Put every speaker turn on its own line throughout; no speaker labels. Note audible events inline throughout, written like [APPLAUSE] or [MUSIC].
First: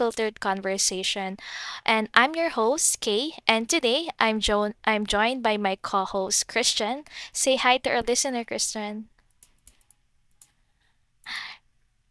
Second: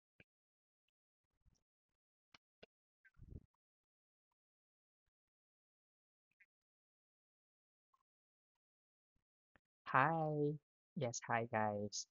unfiltered conversation. And I'm your host, Kay, and today I'm joined by my co-host Christian. Say hi to our listener, Christian.
Hi. Yes, hi guys.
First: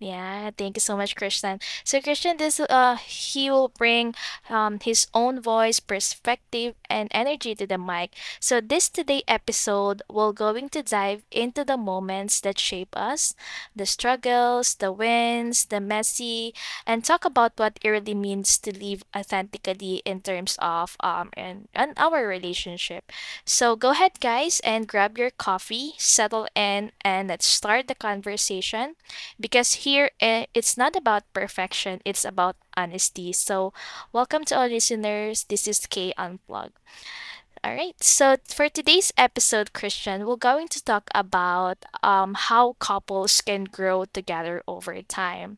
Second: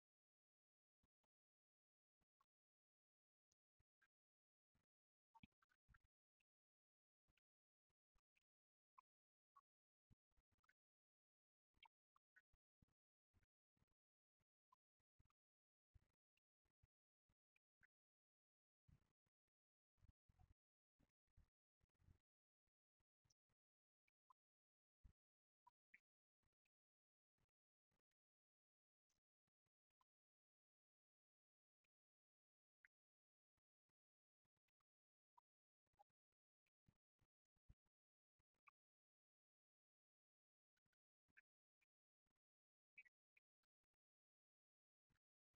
Yeah, thank you so much, Christian. So Christian, this he will bring his own voice, perspective, and energy to the mic. So this today episode we're going to dive into the moments that shape us, the struggles, the wins, the messy, and talk about what it really means to live authentically in terms of and our relationship. So go ahead guys and grab your coffee, settle in, and let's start the conversation because here it's not about perfection, it's about honesty. So, welcome to all listeners. This is K Unplugged. All right. So, for today's episode, Christian, we're going to talk about how couples can grow together over time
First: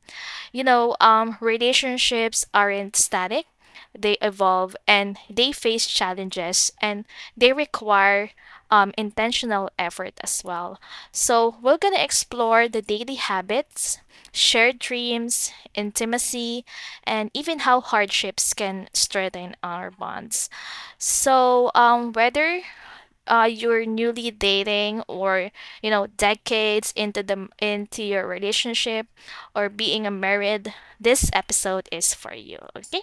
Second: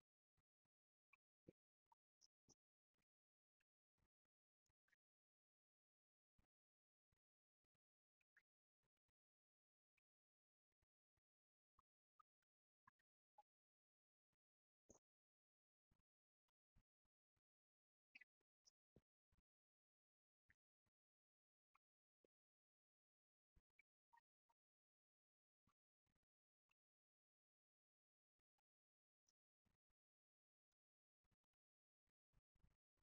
you know, relationships aren't static. They evolve and they face challenges and they require intentional effort as well. So, we're going to explore the daily habits, shared dreams, intimacy, and even how hardships can strengthen our bonds. So, whether you're newly dating or you know decades into your relationship or being a married, this episode is for you. Okay,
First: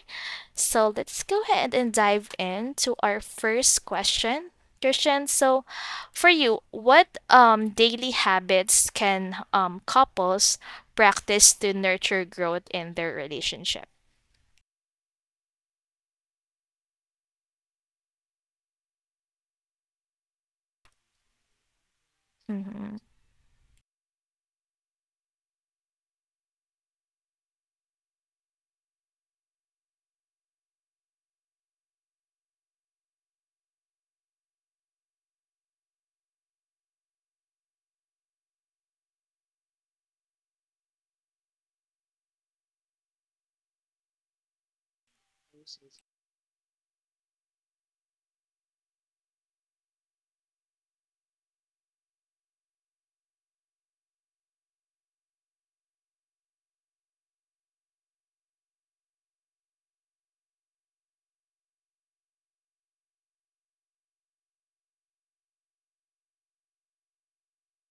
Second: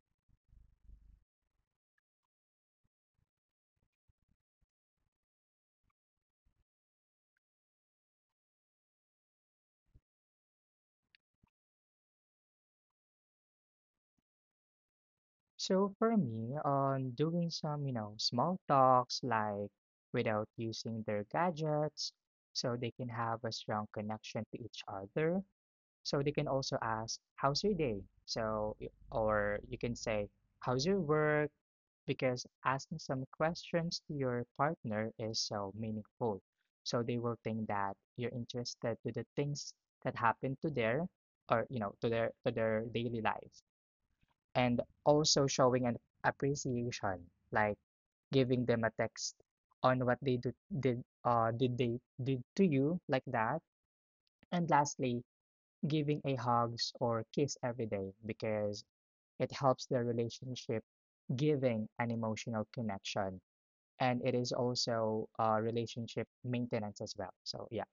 so let's go ahead and dive into our first question, Christian. So for you, what daily habits can couples practice to nurture growth in their relationship?
So for me, on doing some, you know, small talks like without using their gadgets, so they
Mm-hmm.
can have a strong connection to each other. So they can also ask, "How's your day?" So or you can say, "How's your work?" Because asking some questions to your partner is so meaningful. So they will think that you're interested to the things that happen to their or you know to their daily life. And also showing an appreciation, like giving them a text on what they do, did they did to you, like that. And lastly, giving a hugs or kiss every day because it helps their relationship, giving an emotional connection, and it is also relationship maintenance as well. So yeah.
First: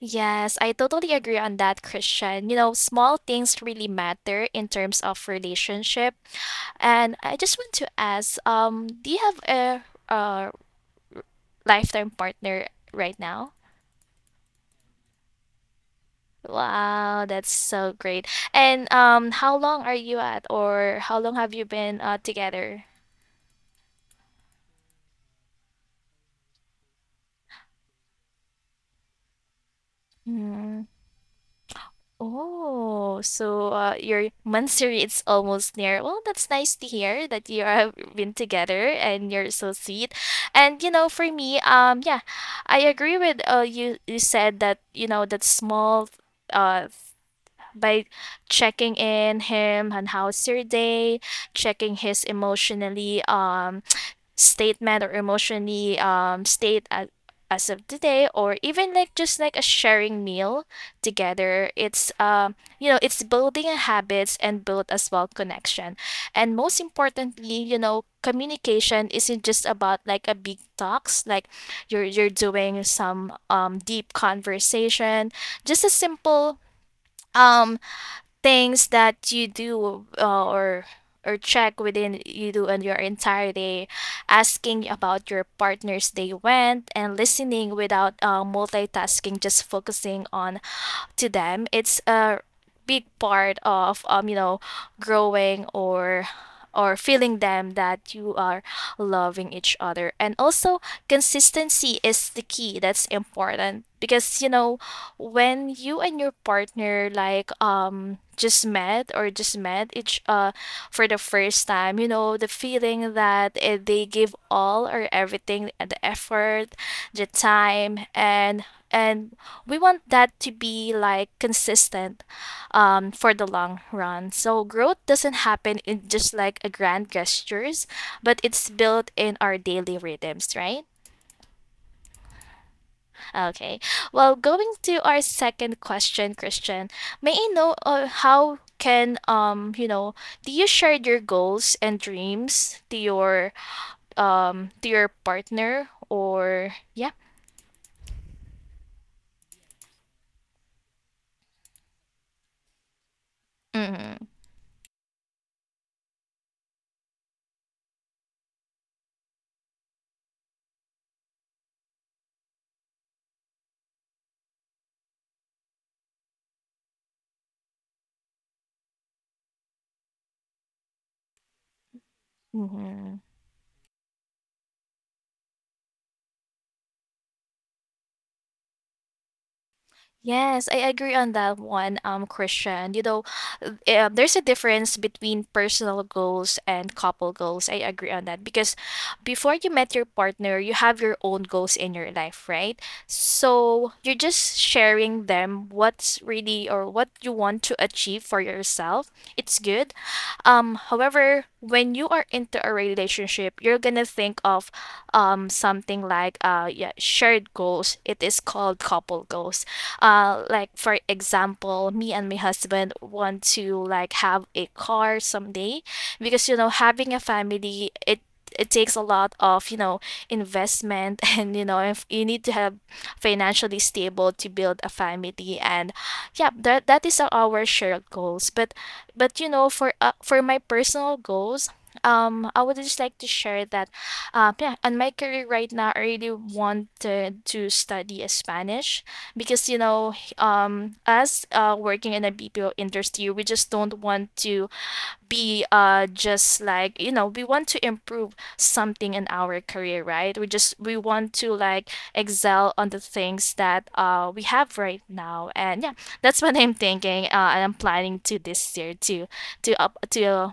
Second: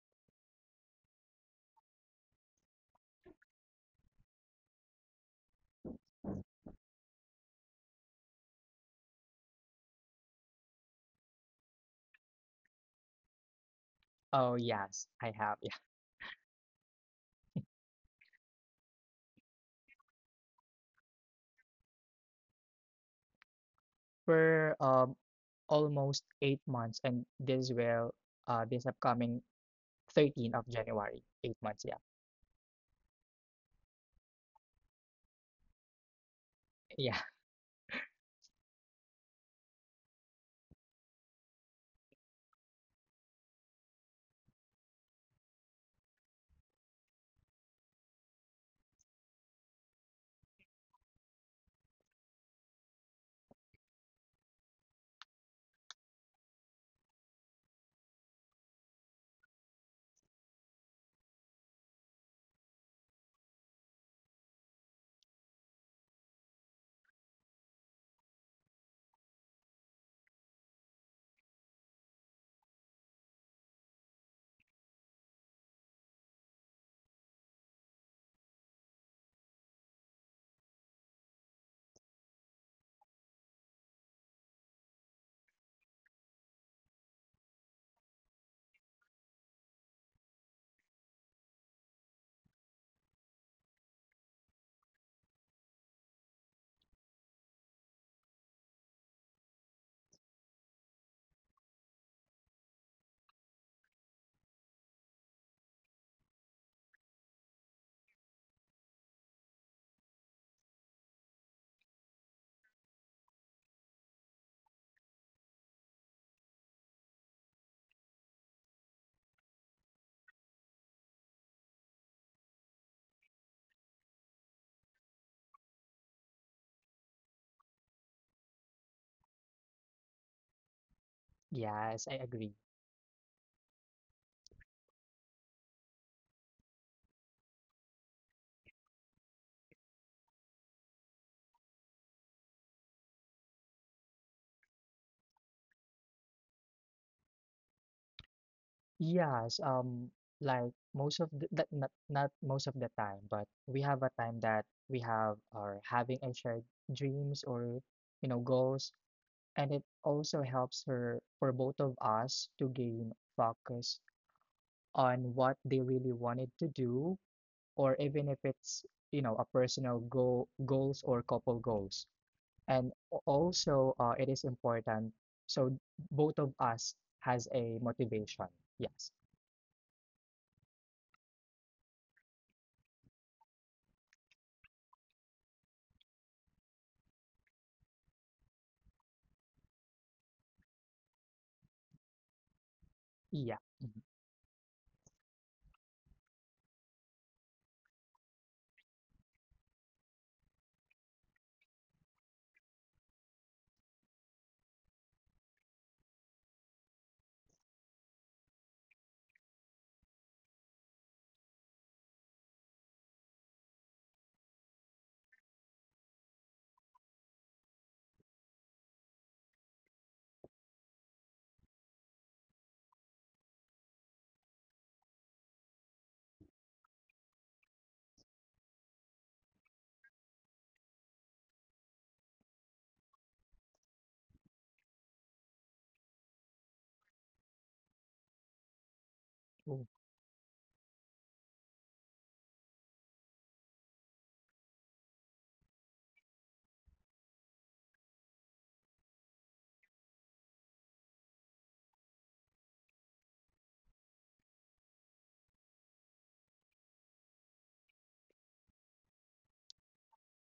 Yes, I totally agree on that, Christian. You know, small things really matter in terms of relationship. And I just want to ask, do you have a lifetime partner right now?
Oh yes, I have. Yeah,
Wow, that's so great. And how long are you at, or how long have you been together?
we're almost 8 months, and this upcoming 13th of
Hmm.
January, 8 months. Yeah,
Oh, so your monthsary it's almost near. Well, that's nice to
yeah,
hear that you have been together and you're so sweet. And you know, for me, yeah, I agree with you. You said that you know that small uh by checking in him on how's your day, checking his emotionally statement or emotionally state as of today, or even like just like a sharing meal together. It's you know it's building habits and build as well connection, and most importantly, you know, communication isn't just about like a big talks like you're doing some deep conversation, just a simple um things that you do or check within you do on your entire day, asking about your partner's day went and listening without multitasking, just focusing on to them. It's a big part of you know growing or feeling them that you are loving each other. And also, consistency is the key. That's important because you know when you and your partner like just met each for the first time, you know, the feeling that they give all or everything, the effort, the time, and we want that to be like consistent for the long run. So growth doesn't happen in just like a grand gestures, but it's built in our daily rhythms, right?
[LAUGHS] yes, I agree.
Okay. Well, going to our second question, Christian, may I know how can you know do you share your goals and dreams to your partner or yeah.
Yes, like most of the that not not most of the time, but we have a
Mm-hmm.
time that we have are having a shared dreams or you know goals, and it also helps her for both of us to gain focus on what they really wanted to do, or even if it's, you know, a personal goal goals or couple goals. And
Mm-hmm.
also, it is important. So both of us has a motivation. Yes.
Yes, I agree on that one, Christian. You know, there's a difference between personal goals and couple goals. I agree on that because before you met your partner, you have your own goals in your life, right?
Yeah.
So
Mhm.
you're just sharing them what's really or what you want to achieve for yourself. It's good however, when you are into a relationship, you're gonna think of something like yeah, shared goals. It is called couple goals. Like for example, me and my husband want to like have a car someday, because you know having a family it it takes a lot of you know investment [LAUGHS] and you know if you need to have financially stable to build a family and yeah that that is our shared goals. But you know, for my personal goals, I would just like to share that, yeah, on my career right now, I really wanted to study Spanish, because you
Ooh.
know, as working in a BPO industry, we just don't want to be just like you know we want to improve something in our career right we just we want to like excel on the things that we have right now. And yeah, that's what I'm thinking and I'm planning to this year to up to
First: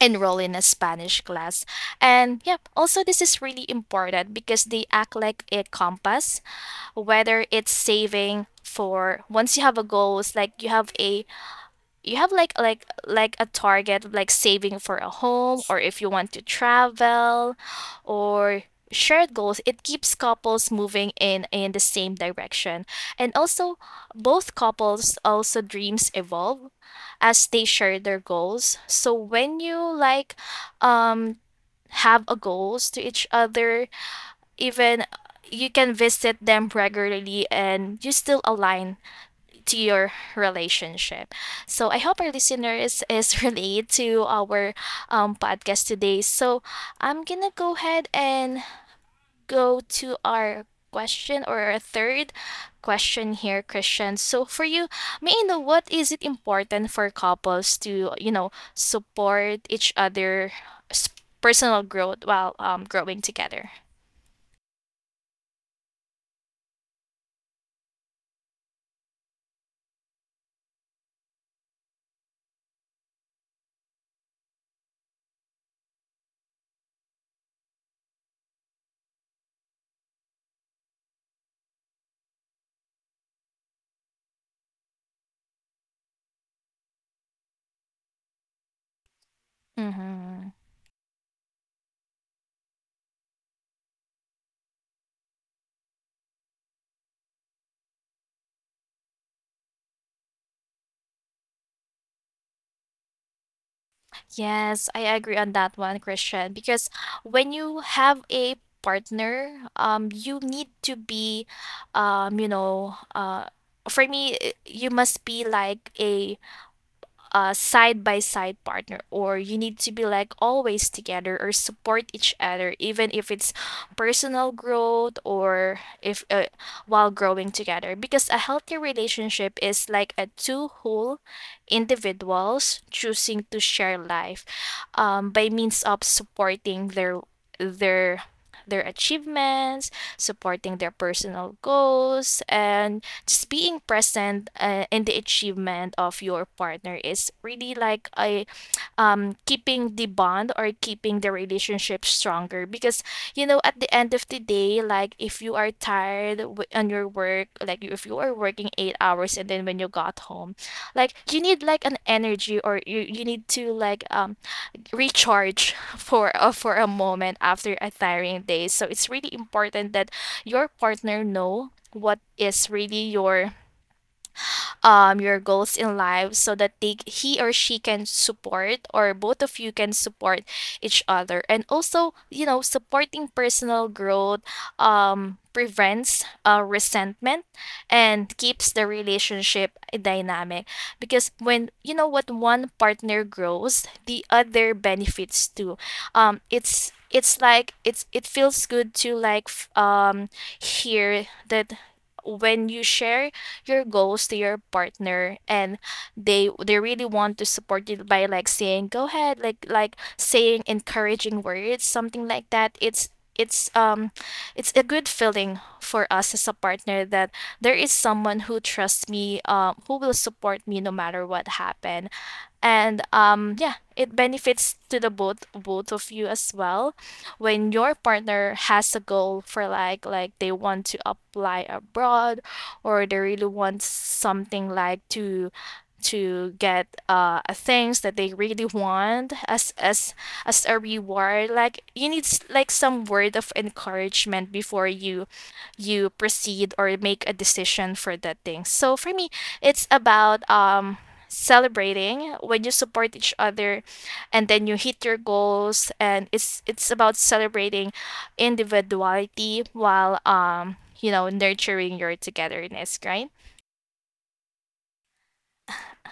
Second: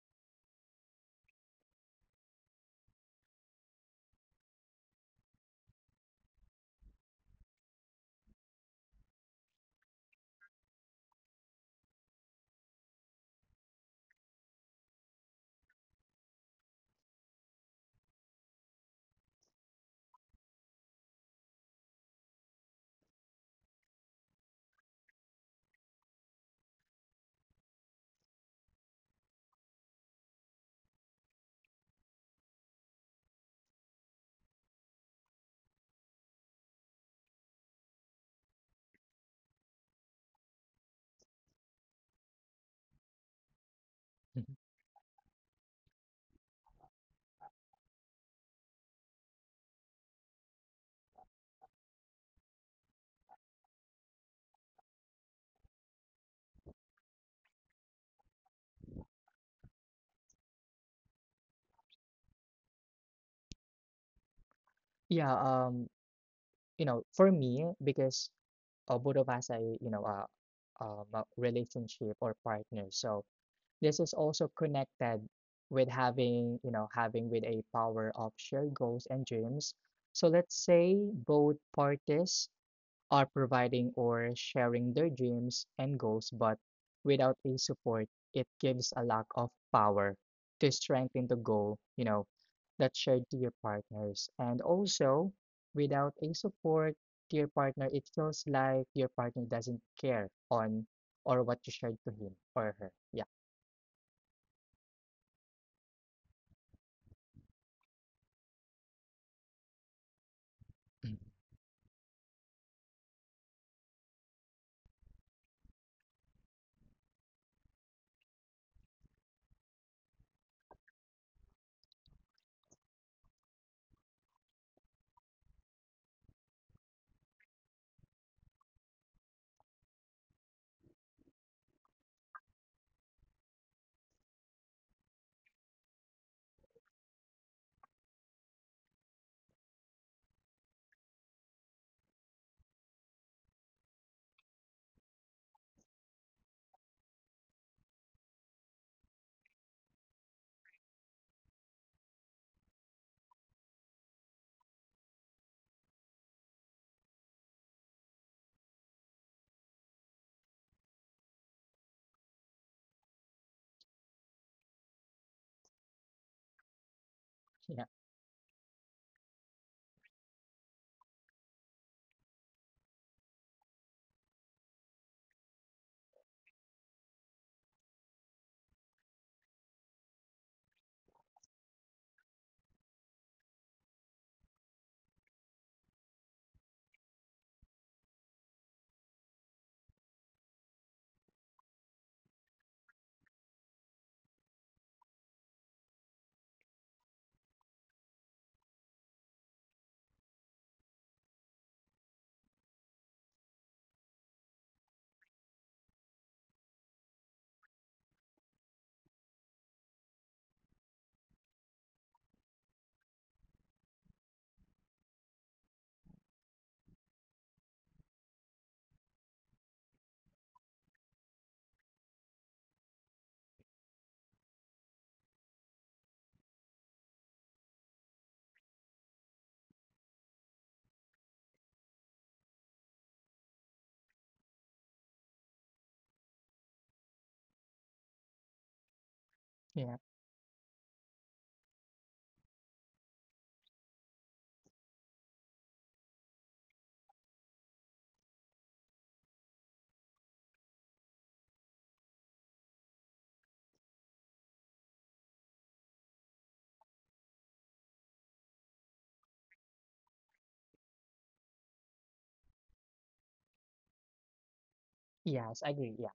enroll in a Spanish class. And yeah, also this is really important because they act like a compass, whether it's saving for once you have a goal. It's like you have like a target, like saving for a home, or if you want to travel or shared goals. It keeps couples moving in the same direction. And also both couples also dreams evolve as they share their goals. So when you like um have a goals to each other, even you can visit them regularly and you still align to your relationship. So I hope our listeners [LAUGHS] is relate to
Mhm.
our podcast today. So I'm gonna go ahead and go to our question or our third question here, Christian. So for you, may I know what is it important for couples to you know support each other s- personal growth while growing together?
Yeah, you know, for me, because both of us are, you know, a relationship or partner. So this is also connected with having, you know, having with a power of shared goals and dreams. So let's say both parties are providing or sharing their dreams and goals, but without a support, it gives a lack of power
Mm-hmm.
to strengthen the goal, you know, that's shared to your partners. And also, without a support to your partner, it feels like your partner doesn't care on or what you shared to him or her. Yeah.
Yes, I agree on that one, Christian, because when you have a partner, you need to
Mm.
be, you know, for me, you must be like a side by side partner, or you need to be like always together or support each other even if it's personal growth or if while growing together, because a healthy relationship is like a two whole individuals choosing to share life by means of supporting their their achievements, supporting their personal goals, and just being present in the achievement of your partner is really like a keeping the bond or keeping the relationship stronger. Because you know at the end of the day, like if you are tired on your work, like if you are working 8 hours and then when you got home, like you need like an energy, or you need to like recharge [LAUGHS] for a moment after a tiring day. So it's really important that your partner know what is really your goals in life, so that they he or she can support, or both of you can support each other. And also, you know, supporting personal growth prevents resentment and keeps the relationship dynamic, because when you know what one partner grows the other benefits too. Um, it's like it feels good to like hear that when you share your goals to your partner and they really want to support you by like saying go ahead, like saying encouraging words something like that. It's it's um it's a good feeling for us as a partner that there is someone who trusts me, um, who will support me no matter what happen. And yeah it benefits to the both of you as well, when your partner has a goal for like they want to apply abroad, or they really want something like to get a things that they really want
Yeah,
as a reward. Like you need like some word of encouragement before you proceed or make a decision for that thing. So for me, it's about celebrating when you support each other and then you hit your goals. And it's about celebrating individuality while you know nurturing your togetherness, right?
yes, I agree. Yeah.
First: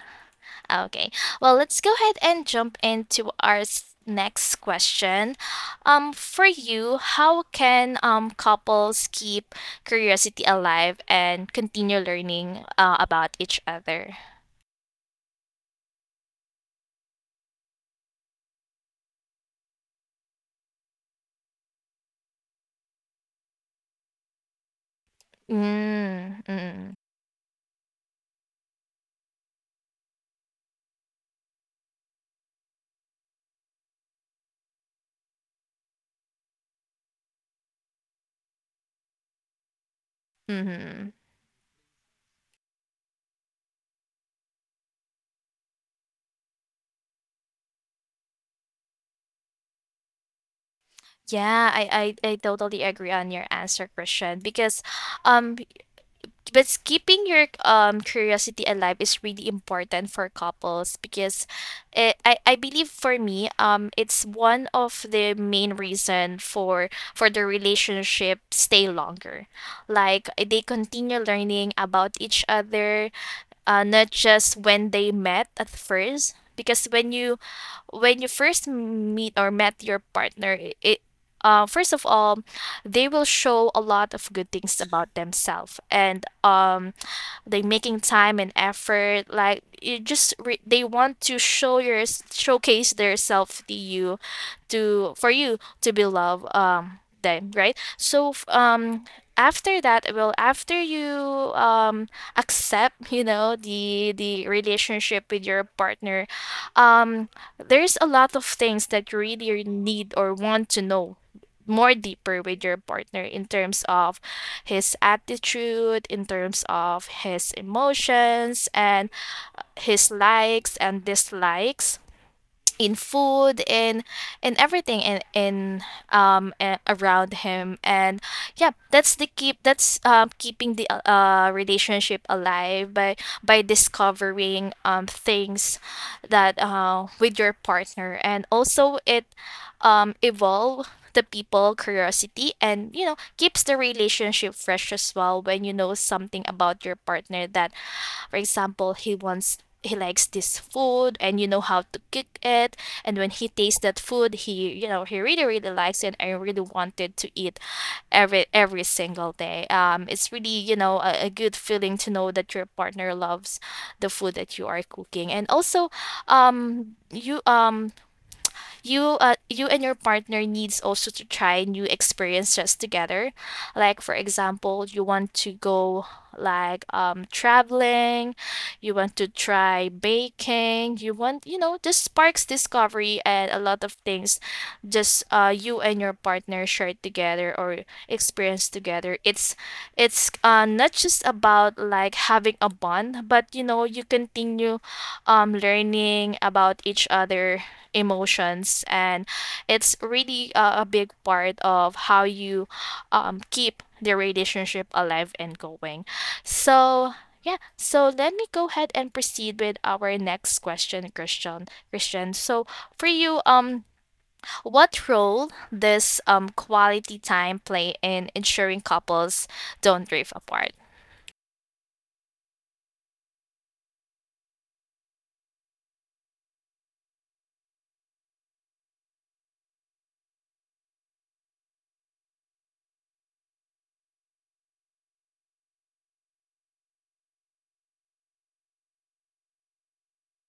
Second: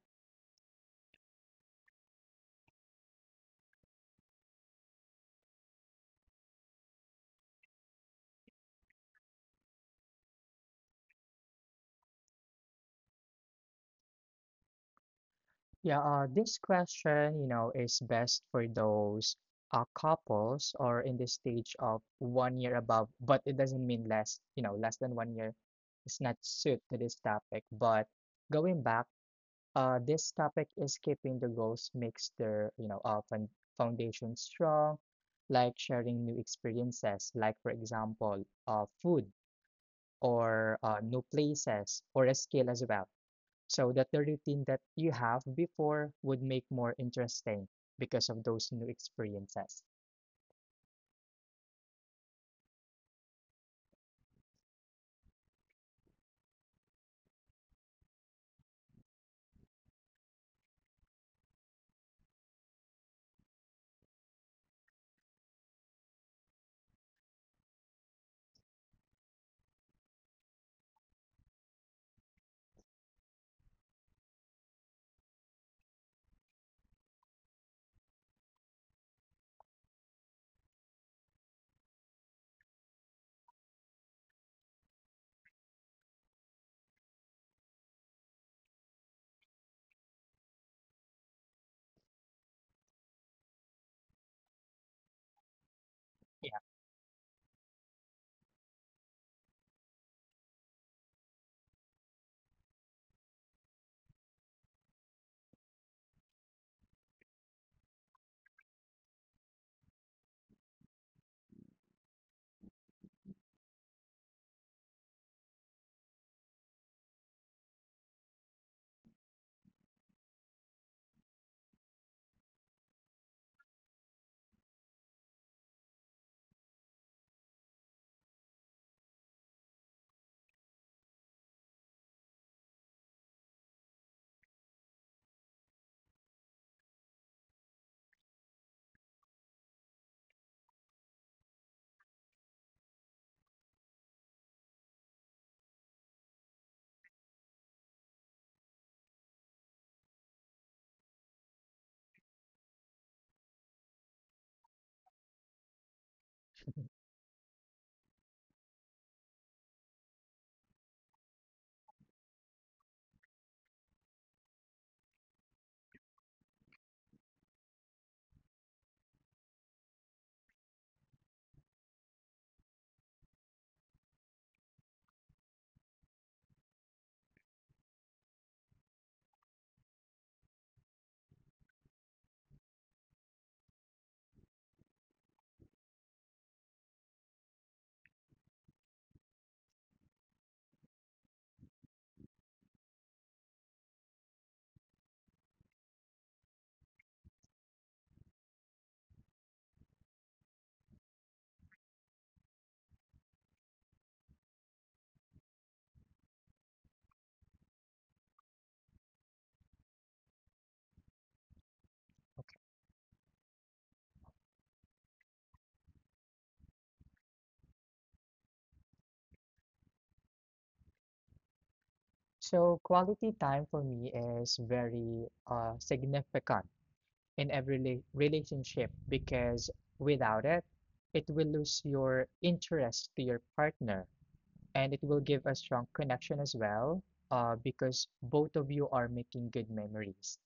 Okay, well, let's go ahead and jump into our next question. Um, for you, how can couples keep curiosity alive and continue learning about each other?
Yeah, this question, you know, is best for those couples or in the stage of 1 year above, but it doesn't mean less, you know, less than 1 year is not
mm,
suit
mm,
to this topic. But going back, this topic is keeping the goals makes their, you know, fun foundation strong, like sharing new experiences, like for example, food or
mm-hmm.
new places or a skill as well, so that the routine that you have before would make more interesting because of those new experiences.
Yeah, I totally agree on your answer, Christian. Because, um, but keeping your curiosity alive is really important for couples, because, it, I believe for me it's one of the main reason for the relationship stay longer, like they continue learning about each other, not just when they met at first. Because when you first meet or met your partner, I- it first of all, they will show a lot of good things about themselves, and they making time and effort like they want to showcase their self to you to for you to be love
Yeah.
them, right? After that, well, after you um accept, you know, the relationship with your partner, um there's a lot of things that you really need or want to know more deeper with your partner in terms of his attitude, in terms of his emotions and his likes and dislikes in food, in everything, around him. And yeah, that's the keep that's keeping the relationship alive by discovering things that with your partner. And also it evolve the people curiosity, and you know, keeps the relationship fresh as well when you know something about your partner, that for example he likes this food and you know how to cook it. And when he tastes that food, he you know he really really likes it and really wanted to eat every single day. It's really, you know, a good feeling to know that your partner loves the food that you are cooking. And also um you um you and your partner needs also to try new experiences together. Like for example, you want to go like traveling, you want to try baking, you want, you know, this sparks discovery and a lot of things just you and your partner share together or experience together. It's not just about like having a bond, but you know, you continue learning about each other emotions. And it's really a big part of how you keep the relationship alive and going. So yeah, so let me go ahead and proceed with our next question, Christian, so for you, what role does quality time play in ensuring couples don't drift apart?
So quality time for me is very significant in every relationship because without it, it will lose your interest to your partner, and it will give a strong connection as well, because both of you are making good memories.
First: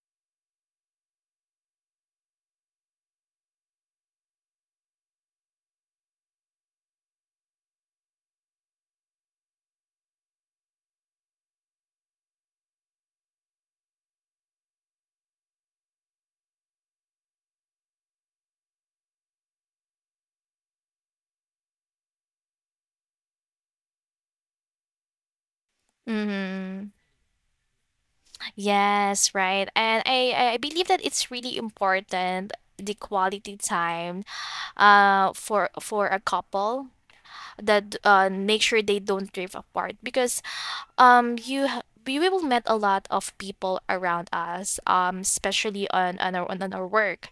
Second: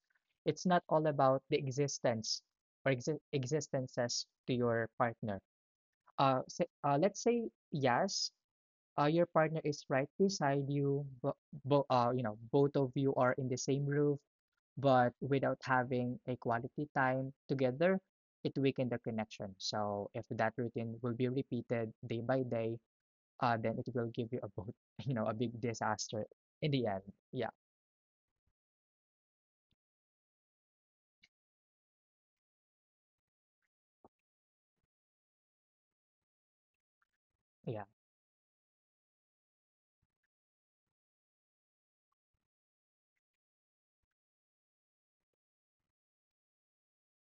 It's not all about the existences to your partner. Let's say yes, your partner is right beside you, but you know, both of you are in the same roof, but without having a quality time together, it weakened the connection. So if that routine will be repeated day by day, then it will give you a both, [LAUGHS] you know, a big disaster in the
Mm-hmm.
end. Yeah,
Yes, right. And I believe that it's really important, the quality time, for a couple,
yeah,
that make sure they don't drift apart. Because we will met a lot of people around us, especially on on our work.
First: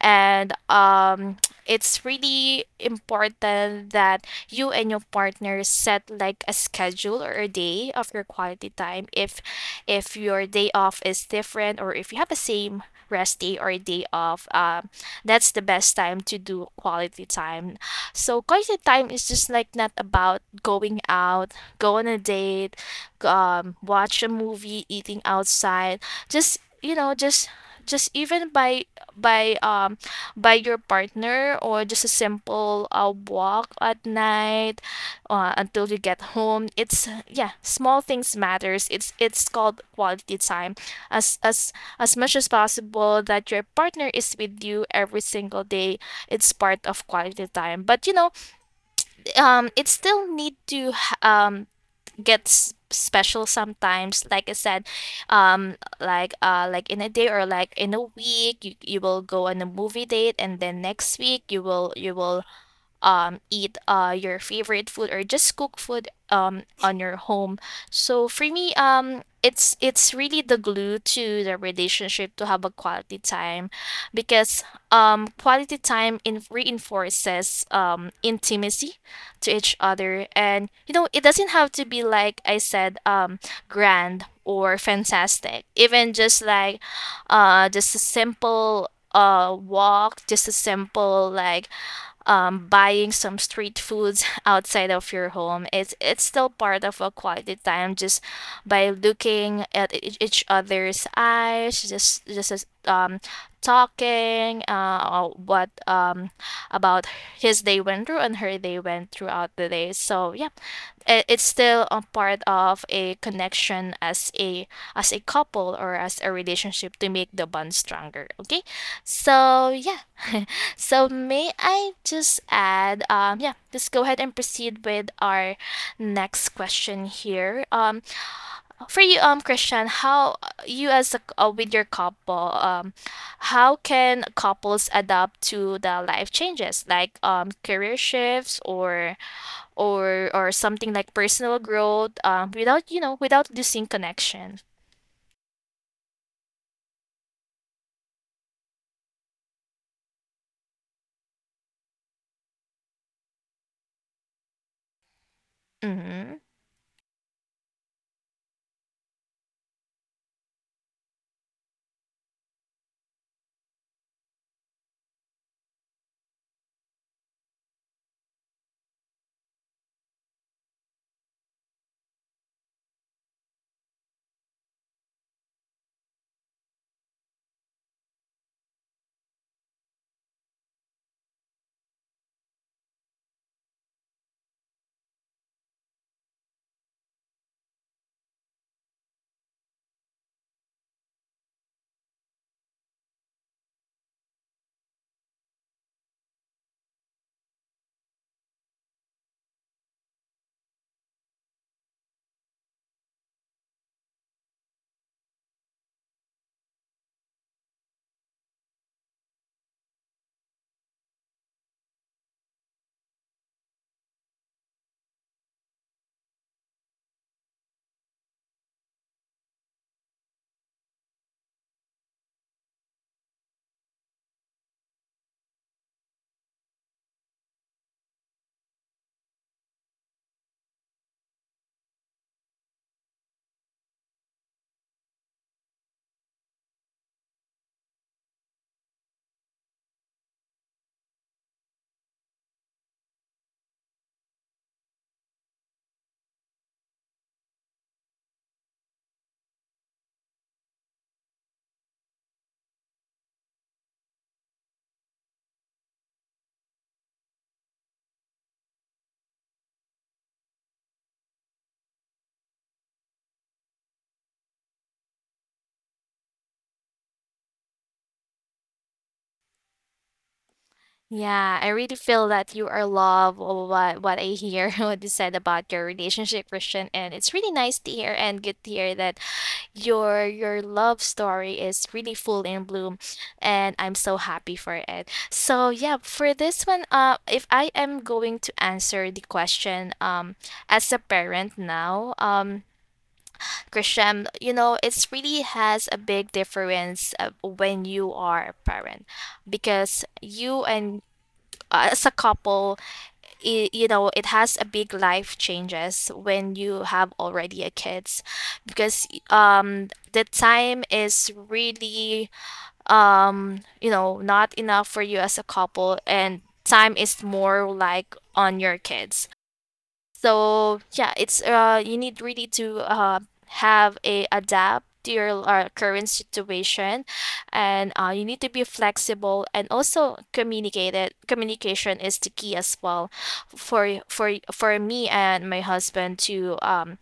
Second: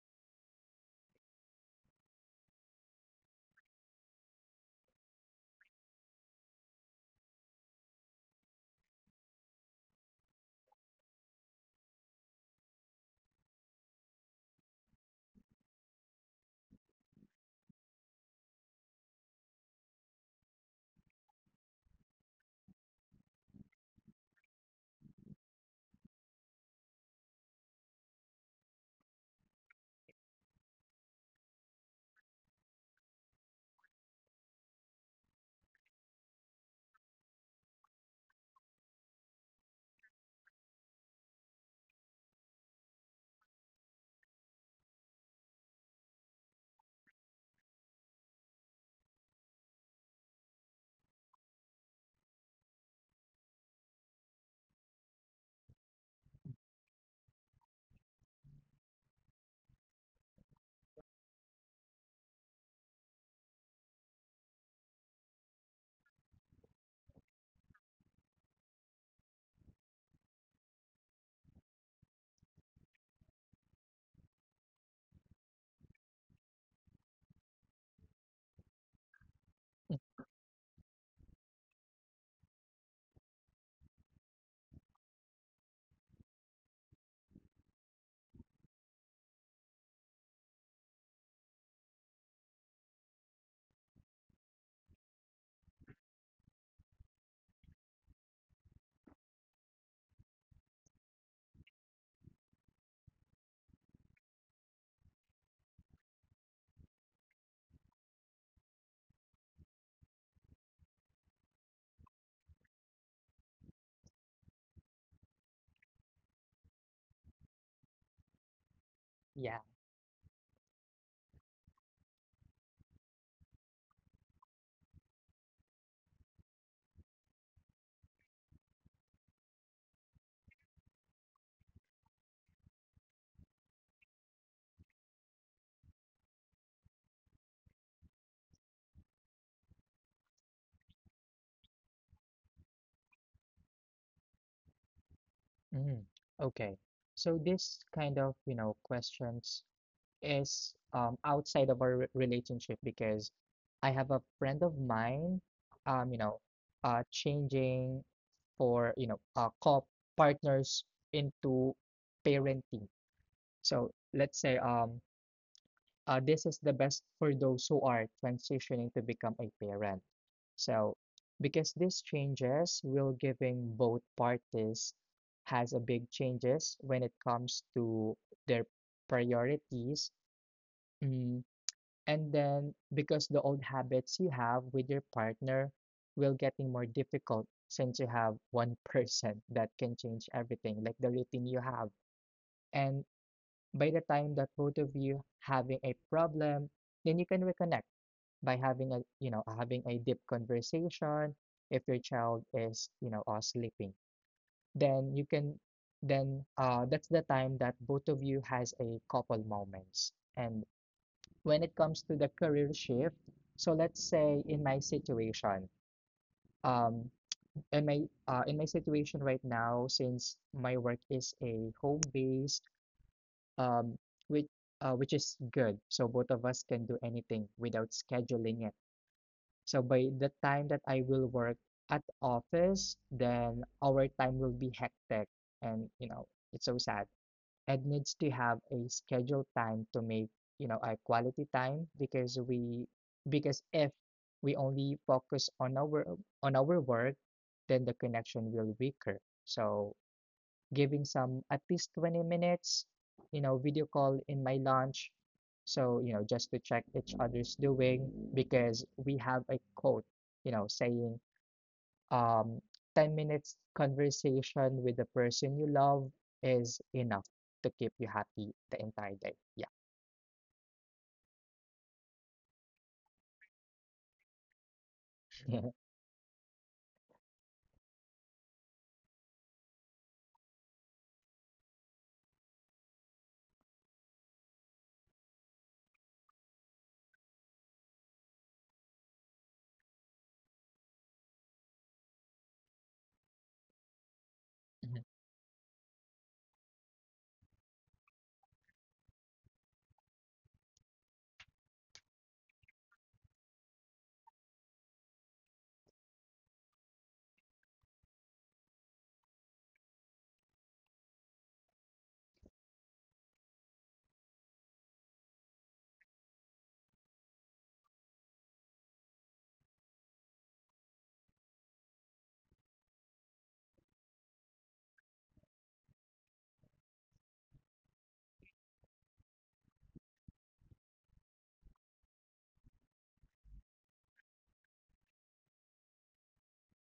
And it's really important that you and your partner set like a schedule or a day of your quality time. If your day off is different, or if you have the same rest day or day off, that's the best time to do quality time. So quality time is just like not about going out, go on a date, watch a movie, eating outside, just you know, just even by by um by your partner, or just a simple walk at night until you get home. It's, yeah, small things matters. It's called quality time. as as as much as possible that your partner is with you every single day, it's part of quality time. But you know, it still need to gets special sometimes, like I said, um like in a day or like in a week, you will go on a movie date, and then next week you will eat your favorite food, or just cook food on your home. So for me, it's really the glue to the relationship to have a quality time. Because quality time in reinforces intimacy to each other. And you know, it doesn't have to be, like I said, grand or fantastic. Even just like just a simple walk, just a simple like buying some street foods [LAUGHS] outside of your home. It's still part of a quality time, just by looking at each other's eyes, just as, talking what about his day went through and her day went throughout the day. So yeah, it's still a part of a connection as a couple or as a relationship to make the bond stronger. Okay,
yeah.
so yeah, so may I just add, yeah, just go ahead and proceed with our next question here. For you, Christian, how you, as a, with your couple, how can couples adapt to the life changes like career shifts or or something like personal growth, without, you know, without losing connection.
Mm. Okay. So this kind of, you know, questions is outside of our relationship because I have a friend of mine, you
Mm-hmm.
know, changing for you know co partners into parenting. So let's say this is the best for those who are transitioning to become a parent. So because these changes will giving both parties has a big changes when it comes to their priorities. mm, and then, because the old habits you have with your partner will getting more difficult since you have one [LAUGHS] person that can change everything, like the routine you have. And by the time that both of you having a problem, then you can reconnect by having a, you know, having a deep conversation. If your child is, you know, sleeping, then you can, then that's the time that both of you has a couple moments. And when it comes to the career shift, so let's say in my situation, um in my in my situation right now, since my work is a home based, um which which is good, so both of us can do anything without scheduling it. So by the time that I will work at office, then our time will be hectic, and you know, it's so sad. It needs to have a scheduled time to make, you know, a quality time because we because if we only focus on our work, then the connection will weaker. So giving some at least 20 minutes, you know, video call in my lunch, so you know, just to check each other's doing. Because we have a quote, you know, saying, um, 10 minutes conversation with the person you love is enough to keep you happy the entire day. Yeah.
Yeah, I really feel that you are love, or what I hear [LAUGHS] what you said about your
[LAUGHS]
relationship, Christian. And it's really nice to hear and good to hear that your love story is really full in bloom, and I'm so happy for it. So yeah, for this one, if I am going to answer the question, as a parent now, Christian, you know, it's really has a big difference when you are a parent. Because you and as a couple, I you know, it has a big life changes when you have already a kids. Because the time is really you know, not enough for you as a couple, and time is more like on your kids. So yeah, it's you need really to have a adapt to your current situation. And you need to be flexible and also communicate it. Communication is the key as well for for me and my husband to um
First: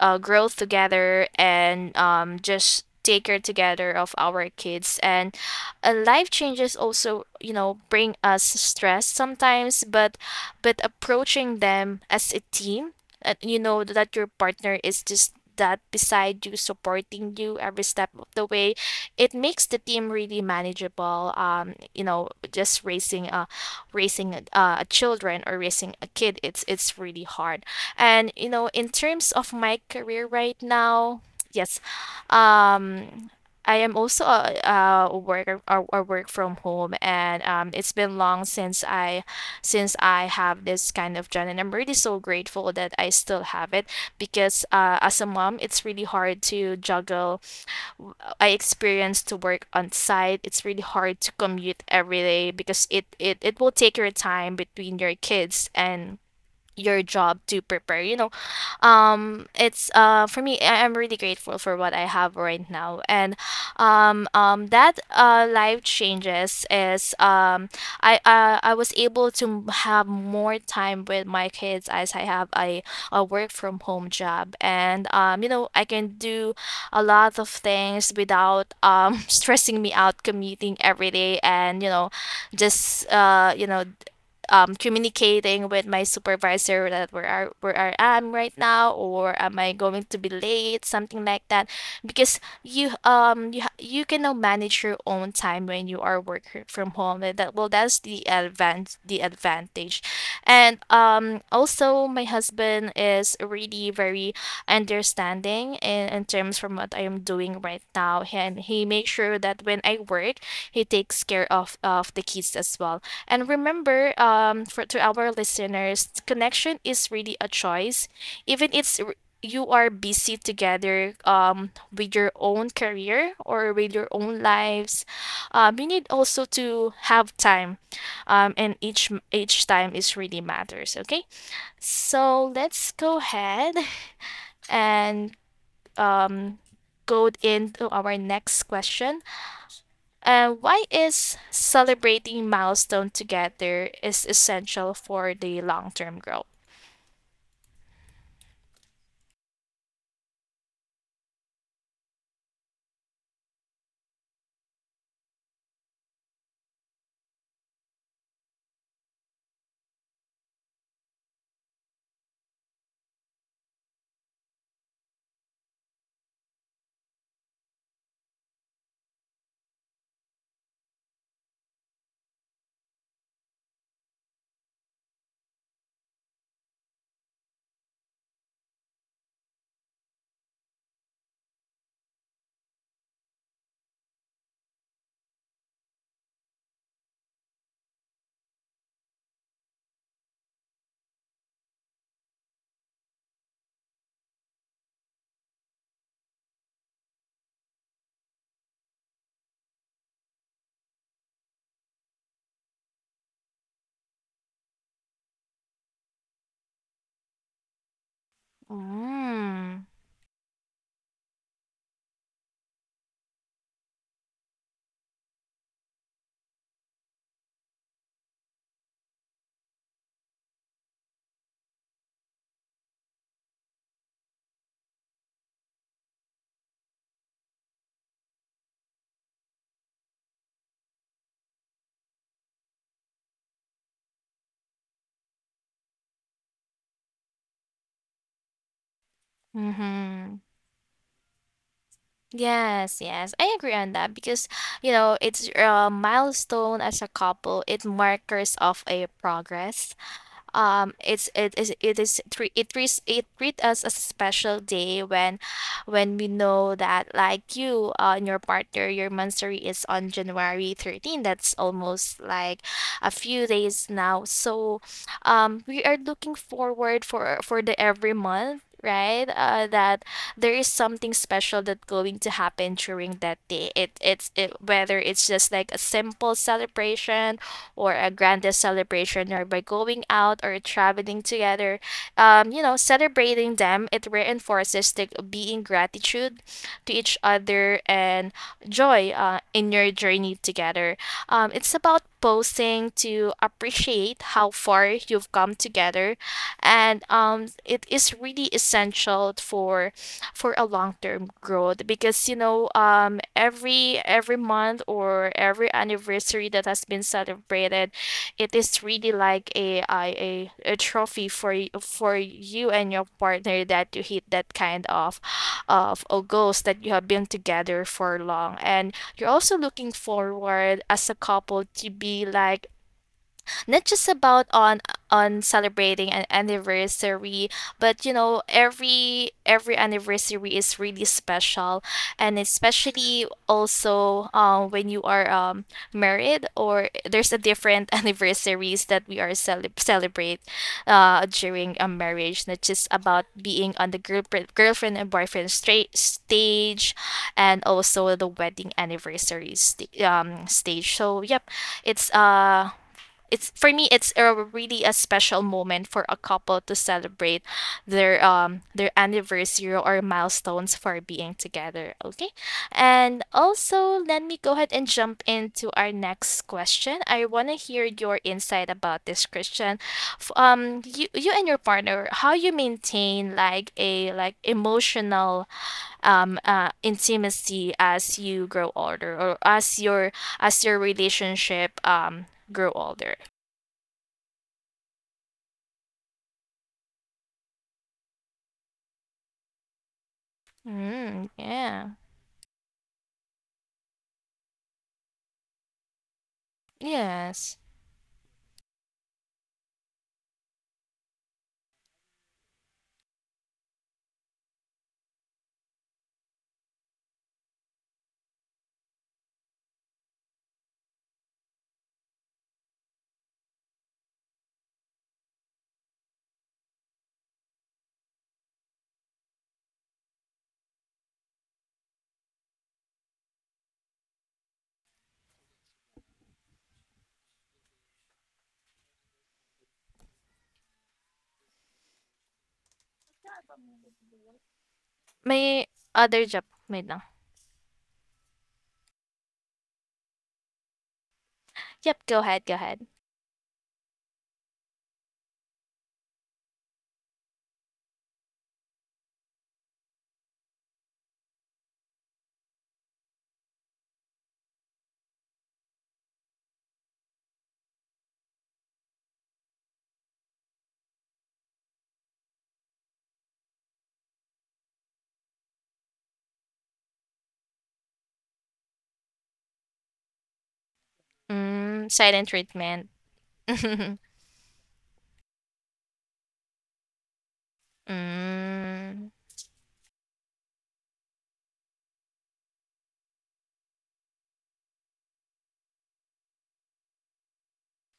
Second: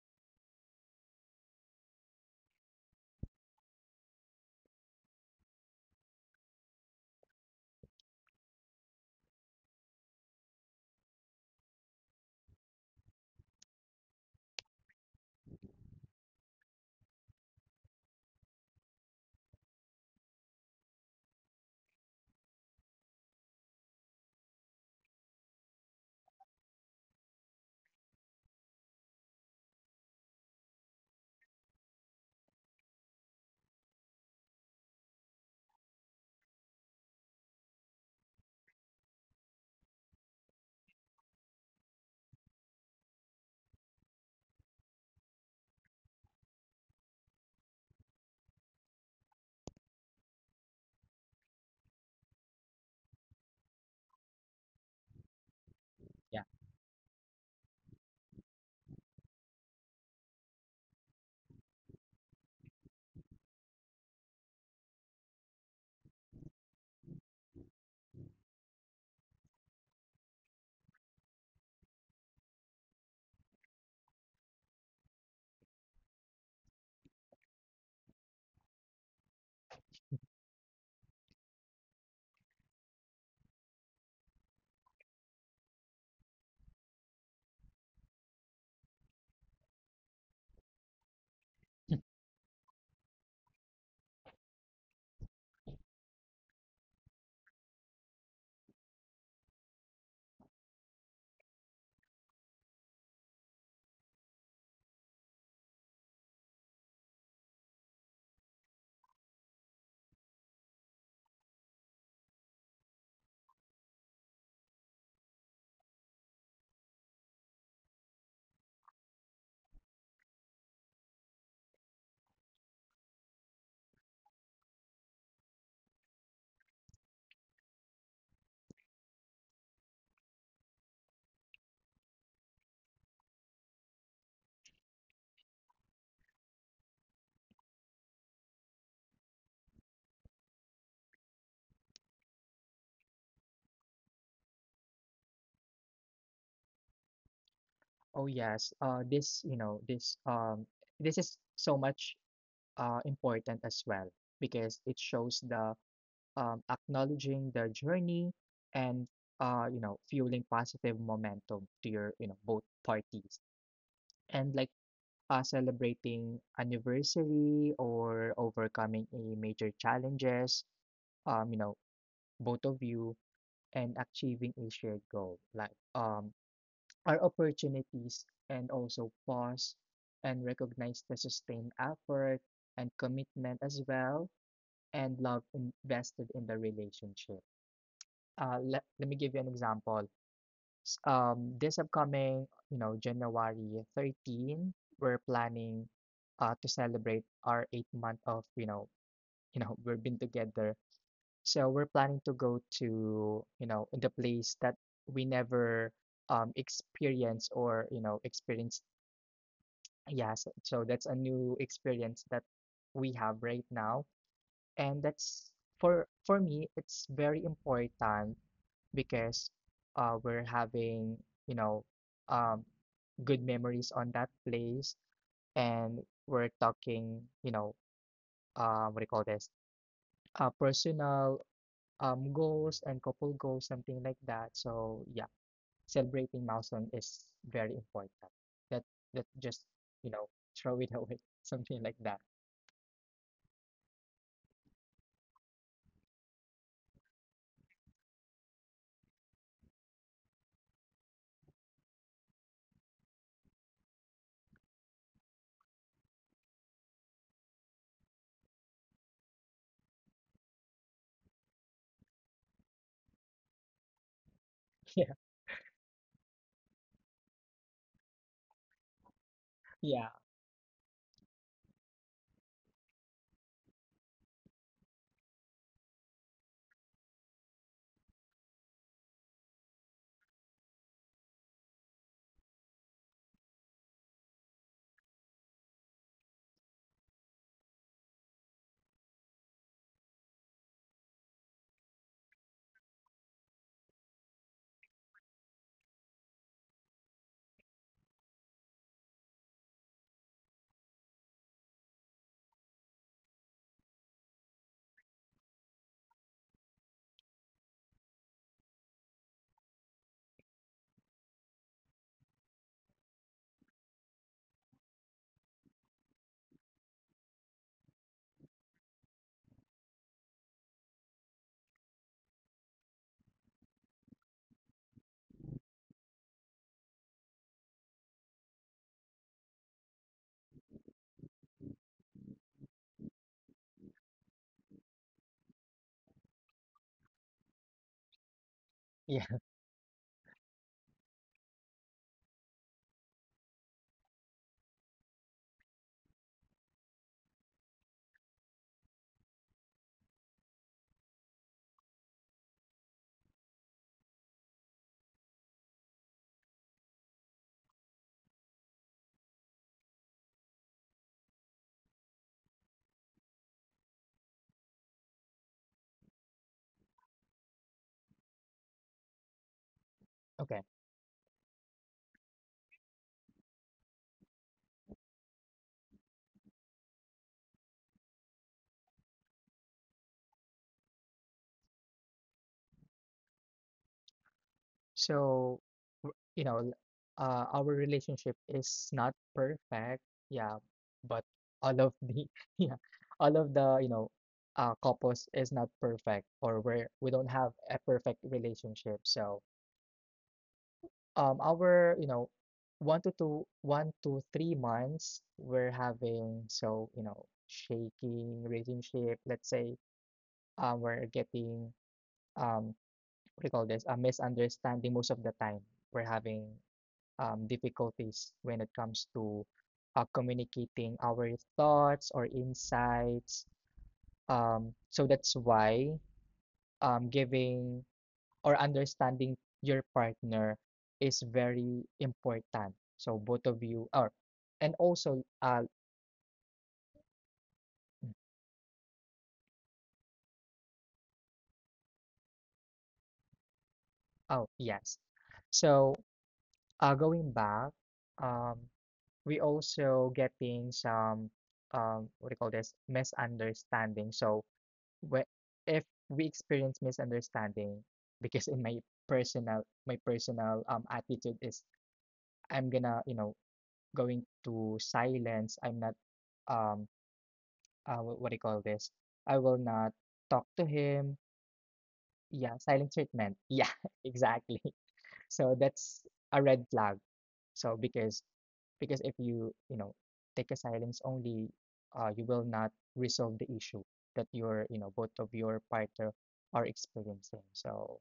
uh, growth together, and just take care together of our kids. And life changes also, you know, bring us stress sometimes. But approaching them as a team, and you know that your partner is just that beside you supporting you every step of the way, it makes the team really manageable. You know, just raising a children or raising a kid, it's really hard. And you know, in terms of my career right now, yes, um, I am also a worker, or work from home. And it's been long since I have this kind of job, and I'm really so grateful that I still have it. Because as a mom, it's really hard to juggle. w- I experience to work on site. It's really hard to commute every day, because it will take your time between your kids and
Yeah.
your job, to prepare, you know. It's for me, I'm really grateful for what I have right now. And that life changes is I was able to have more time with my kids, as I have a work from home job. And you know, I can do a lot of things without [LAUGHS] stressing me out commuting every day. And you know, just you know, communicating with my supervisor that where are where I am right now, or am I going to be late, something like that. Because you can now manage your own time when you are working from home. And that's the advantage. And also my husband is really very understanding in terms from what I am doing right now, and he makes sure that when I work, he takes care of the kids as well. And remember, for to our listeners, connection is really a choice. Even you are busy together with your own career or with your own lives. You need also to have time, and each time is really matters. Okay, so let's go ahead and um, go into our next question. Why is celebrating milestone together is essential for the long-term growth?
Oh yes. This, you know, this this is so much important as well, because it shows the acknowledging the journey and you know, fueling positive momentum to your, you know, both parties. And like, celebrating anniversary or overcoming a major challenges, you know, both of you and achieving a shared goal, like are opportunities, and also pause and recognize the sustained effort and commitment as well and love invested in the relationship. Let me give you an example. This upcoming, you know, January 13, we're planning to celebrate our 8 month of, you know, we've been together. So we're planning to go to, you know, the place that we never experience or, you know, experienced.
Mm.
Yes. So so that's a new experience that we have right now, and that's for me it's very important because we're having, you know, um, good memories on that place, and we're talking, you know, what do you call this, personal goals and couple goals, something like that. So yeah, celebrating milestone is very important, that that just you know,
Mm-hmm.
throw it away [LAUGHS] something like that.
Yes, yes, I agree on that. Because, you know, it's a milestone as a couple. It markers of a progress. It's it is treat it treats it treat us as a special day, when we know that, like you and your partner, your monthsary is on January 13, that's almost like a few days now. So
[LAUGHS] Yeah,
we are looking forward for the every month, right, that
yeah,
there is something special that going to happen during that day. Whether it's just like a simple celebration or a grandest celebration, or by going out or traveling together, you know, celebrating them, it reinforces the being gratitude to each other, and joy in your journey together. It's about posting to appreciate how far you've come together. And it is really essential for a long-term growth. Because you know, every month or every anniversary that has been celebrated, it is really like a trophy for for you and your partner, that you hit that kind of goals that you have been together for long. And you're also looking forward as a couple to be like not just about on celebrating an anniversary, but you know, every anniversary is really special. And especially also when you are married, or there's a different [LAUGHS] anniversaries that we
yeah.
celebrate during a marriage, not just about being on the girlfriend and boyfriend straight stage, and also the wedding anniversary stage. So yep, it's uh it's for me, it's a really a special moment for a couple to celebrate their anniversary or milestones for being together. Okay, and also let me go ahead and jump into our next question. I want to hear your insight about this, Christian.
Okay.
You, you and your partner, how you maintain like a like emotional intimacy as you grow older, or as your relationship grow older?
So, you know, our relationship is not perfect, yeah, but
Mm,
all
yeah.
of the, [LAUGHS] yeah, all of the, you know, couples is not perfect, or we don't have
Yes.
a perfect relationship. So, our, you know, 1 to 3 months, we're having so, you know, shaking relationship. Let's say, we're getting, um, what do you call this? A misunderstanding most of the time. We're having difficulties when it comes to communicating our thoughts or insights. So that's why giving or understanding your partner is very important. So both of you are, and also,
May other job. Wait lang. Yep, go ahead, go ahead.
oh yes. So going back, um, we also getting some, what do you call this, misunderstanding. So where if we experience misunderstanding, because in my personal attitude is, I'm gonna, you know, going to silence. I'm not um what do you call this, I will not talk to him.
Mm, silent
Yeah,
treatment.
silent treatment,
[LAUGHS]
yeah. [LAUGHS] Exactly. [LAUGHS] So that's a red flag, so because
Mm.
if you, you know, take a silence only, you will not resolve the issue that you're, you know, both of your partner are experiencing. So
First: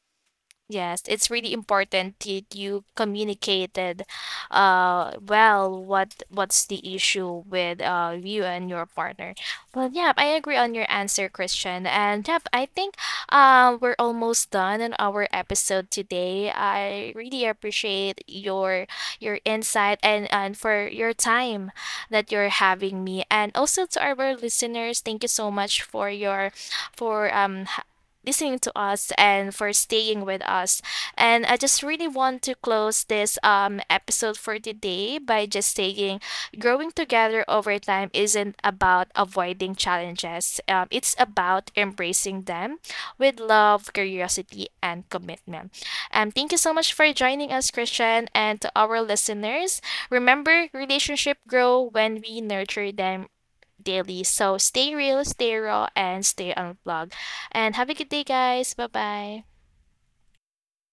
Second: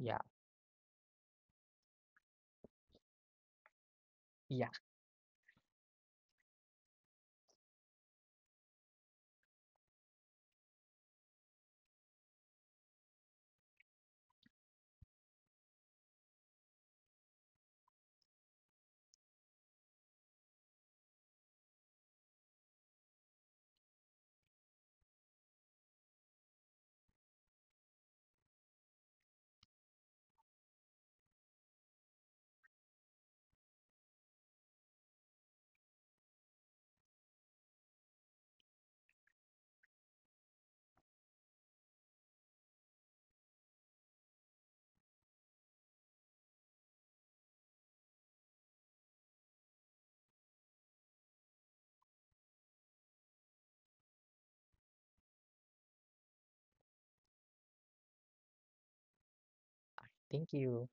yeah,
Yes, it's really important that you communicated
yeah.
well what what's the issue with you and your partner. Well, yeah, I agree on your answer, Christian. And yeah, I think we're almost done in our episode today. I really appreciate your insight and for your time that you're having me. And also to our listeners, thank you so much for your for listening to us and for staying with us. And I just really want to close this episode for today by just saying, growing together over time isn't about avoiding challenges, it's about embracing them with love, curiosity, and commitment. Thank you so much for joining us, Christian, and to our listeners. Remember, relationship grow when we nurture them daily. So stay real, stay raw, and stay unplugged. And have a good day, guys. Bye bye.
I think you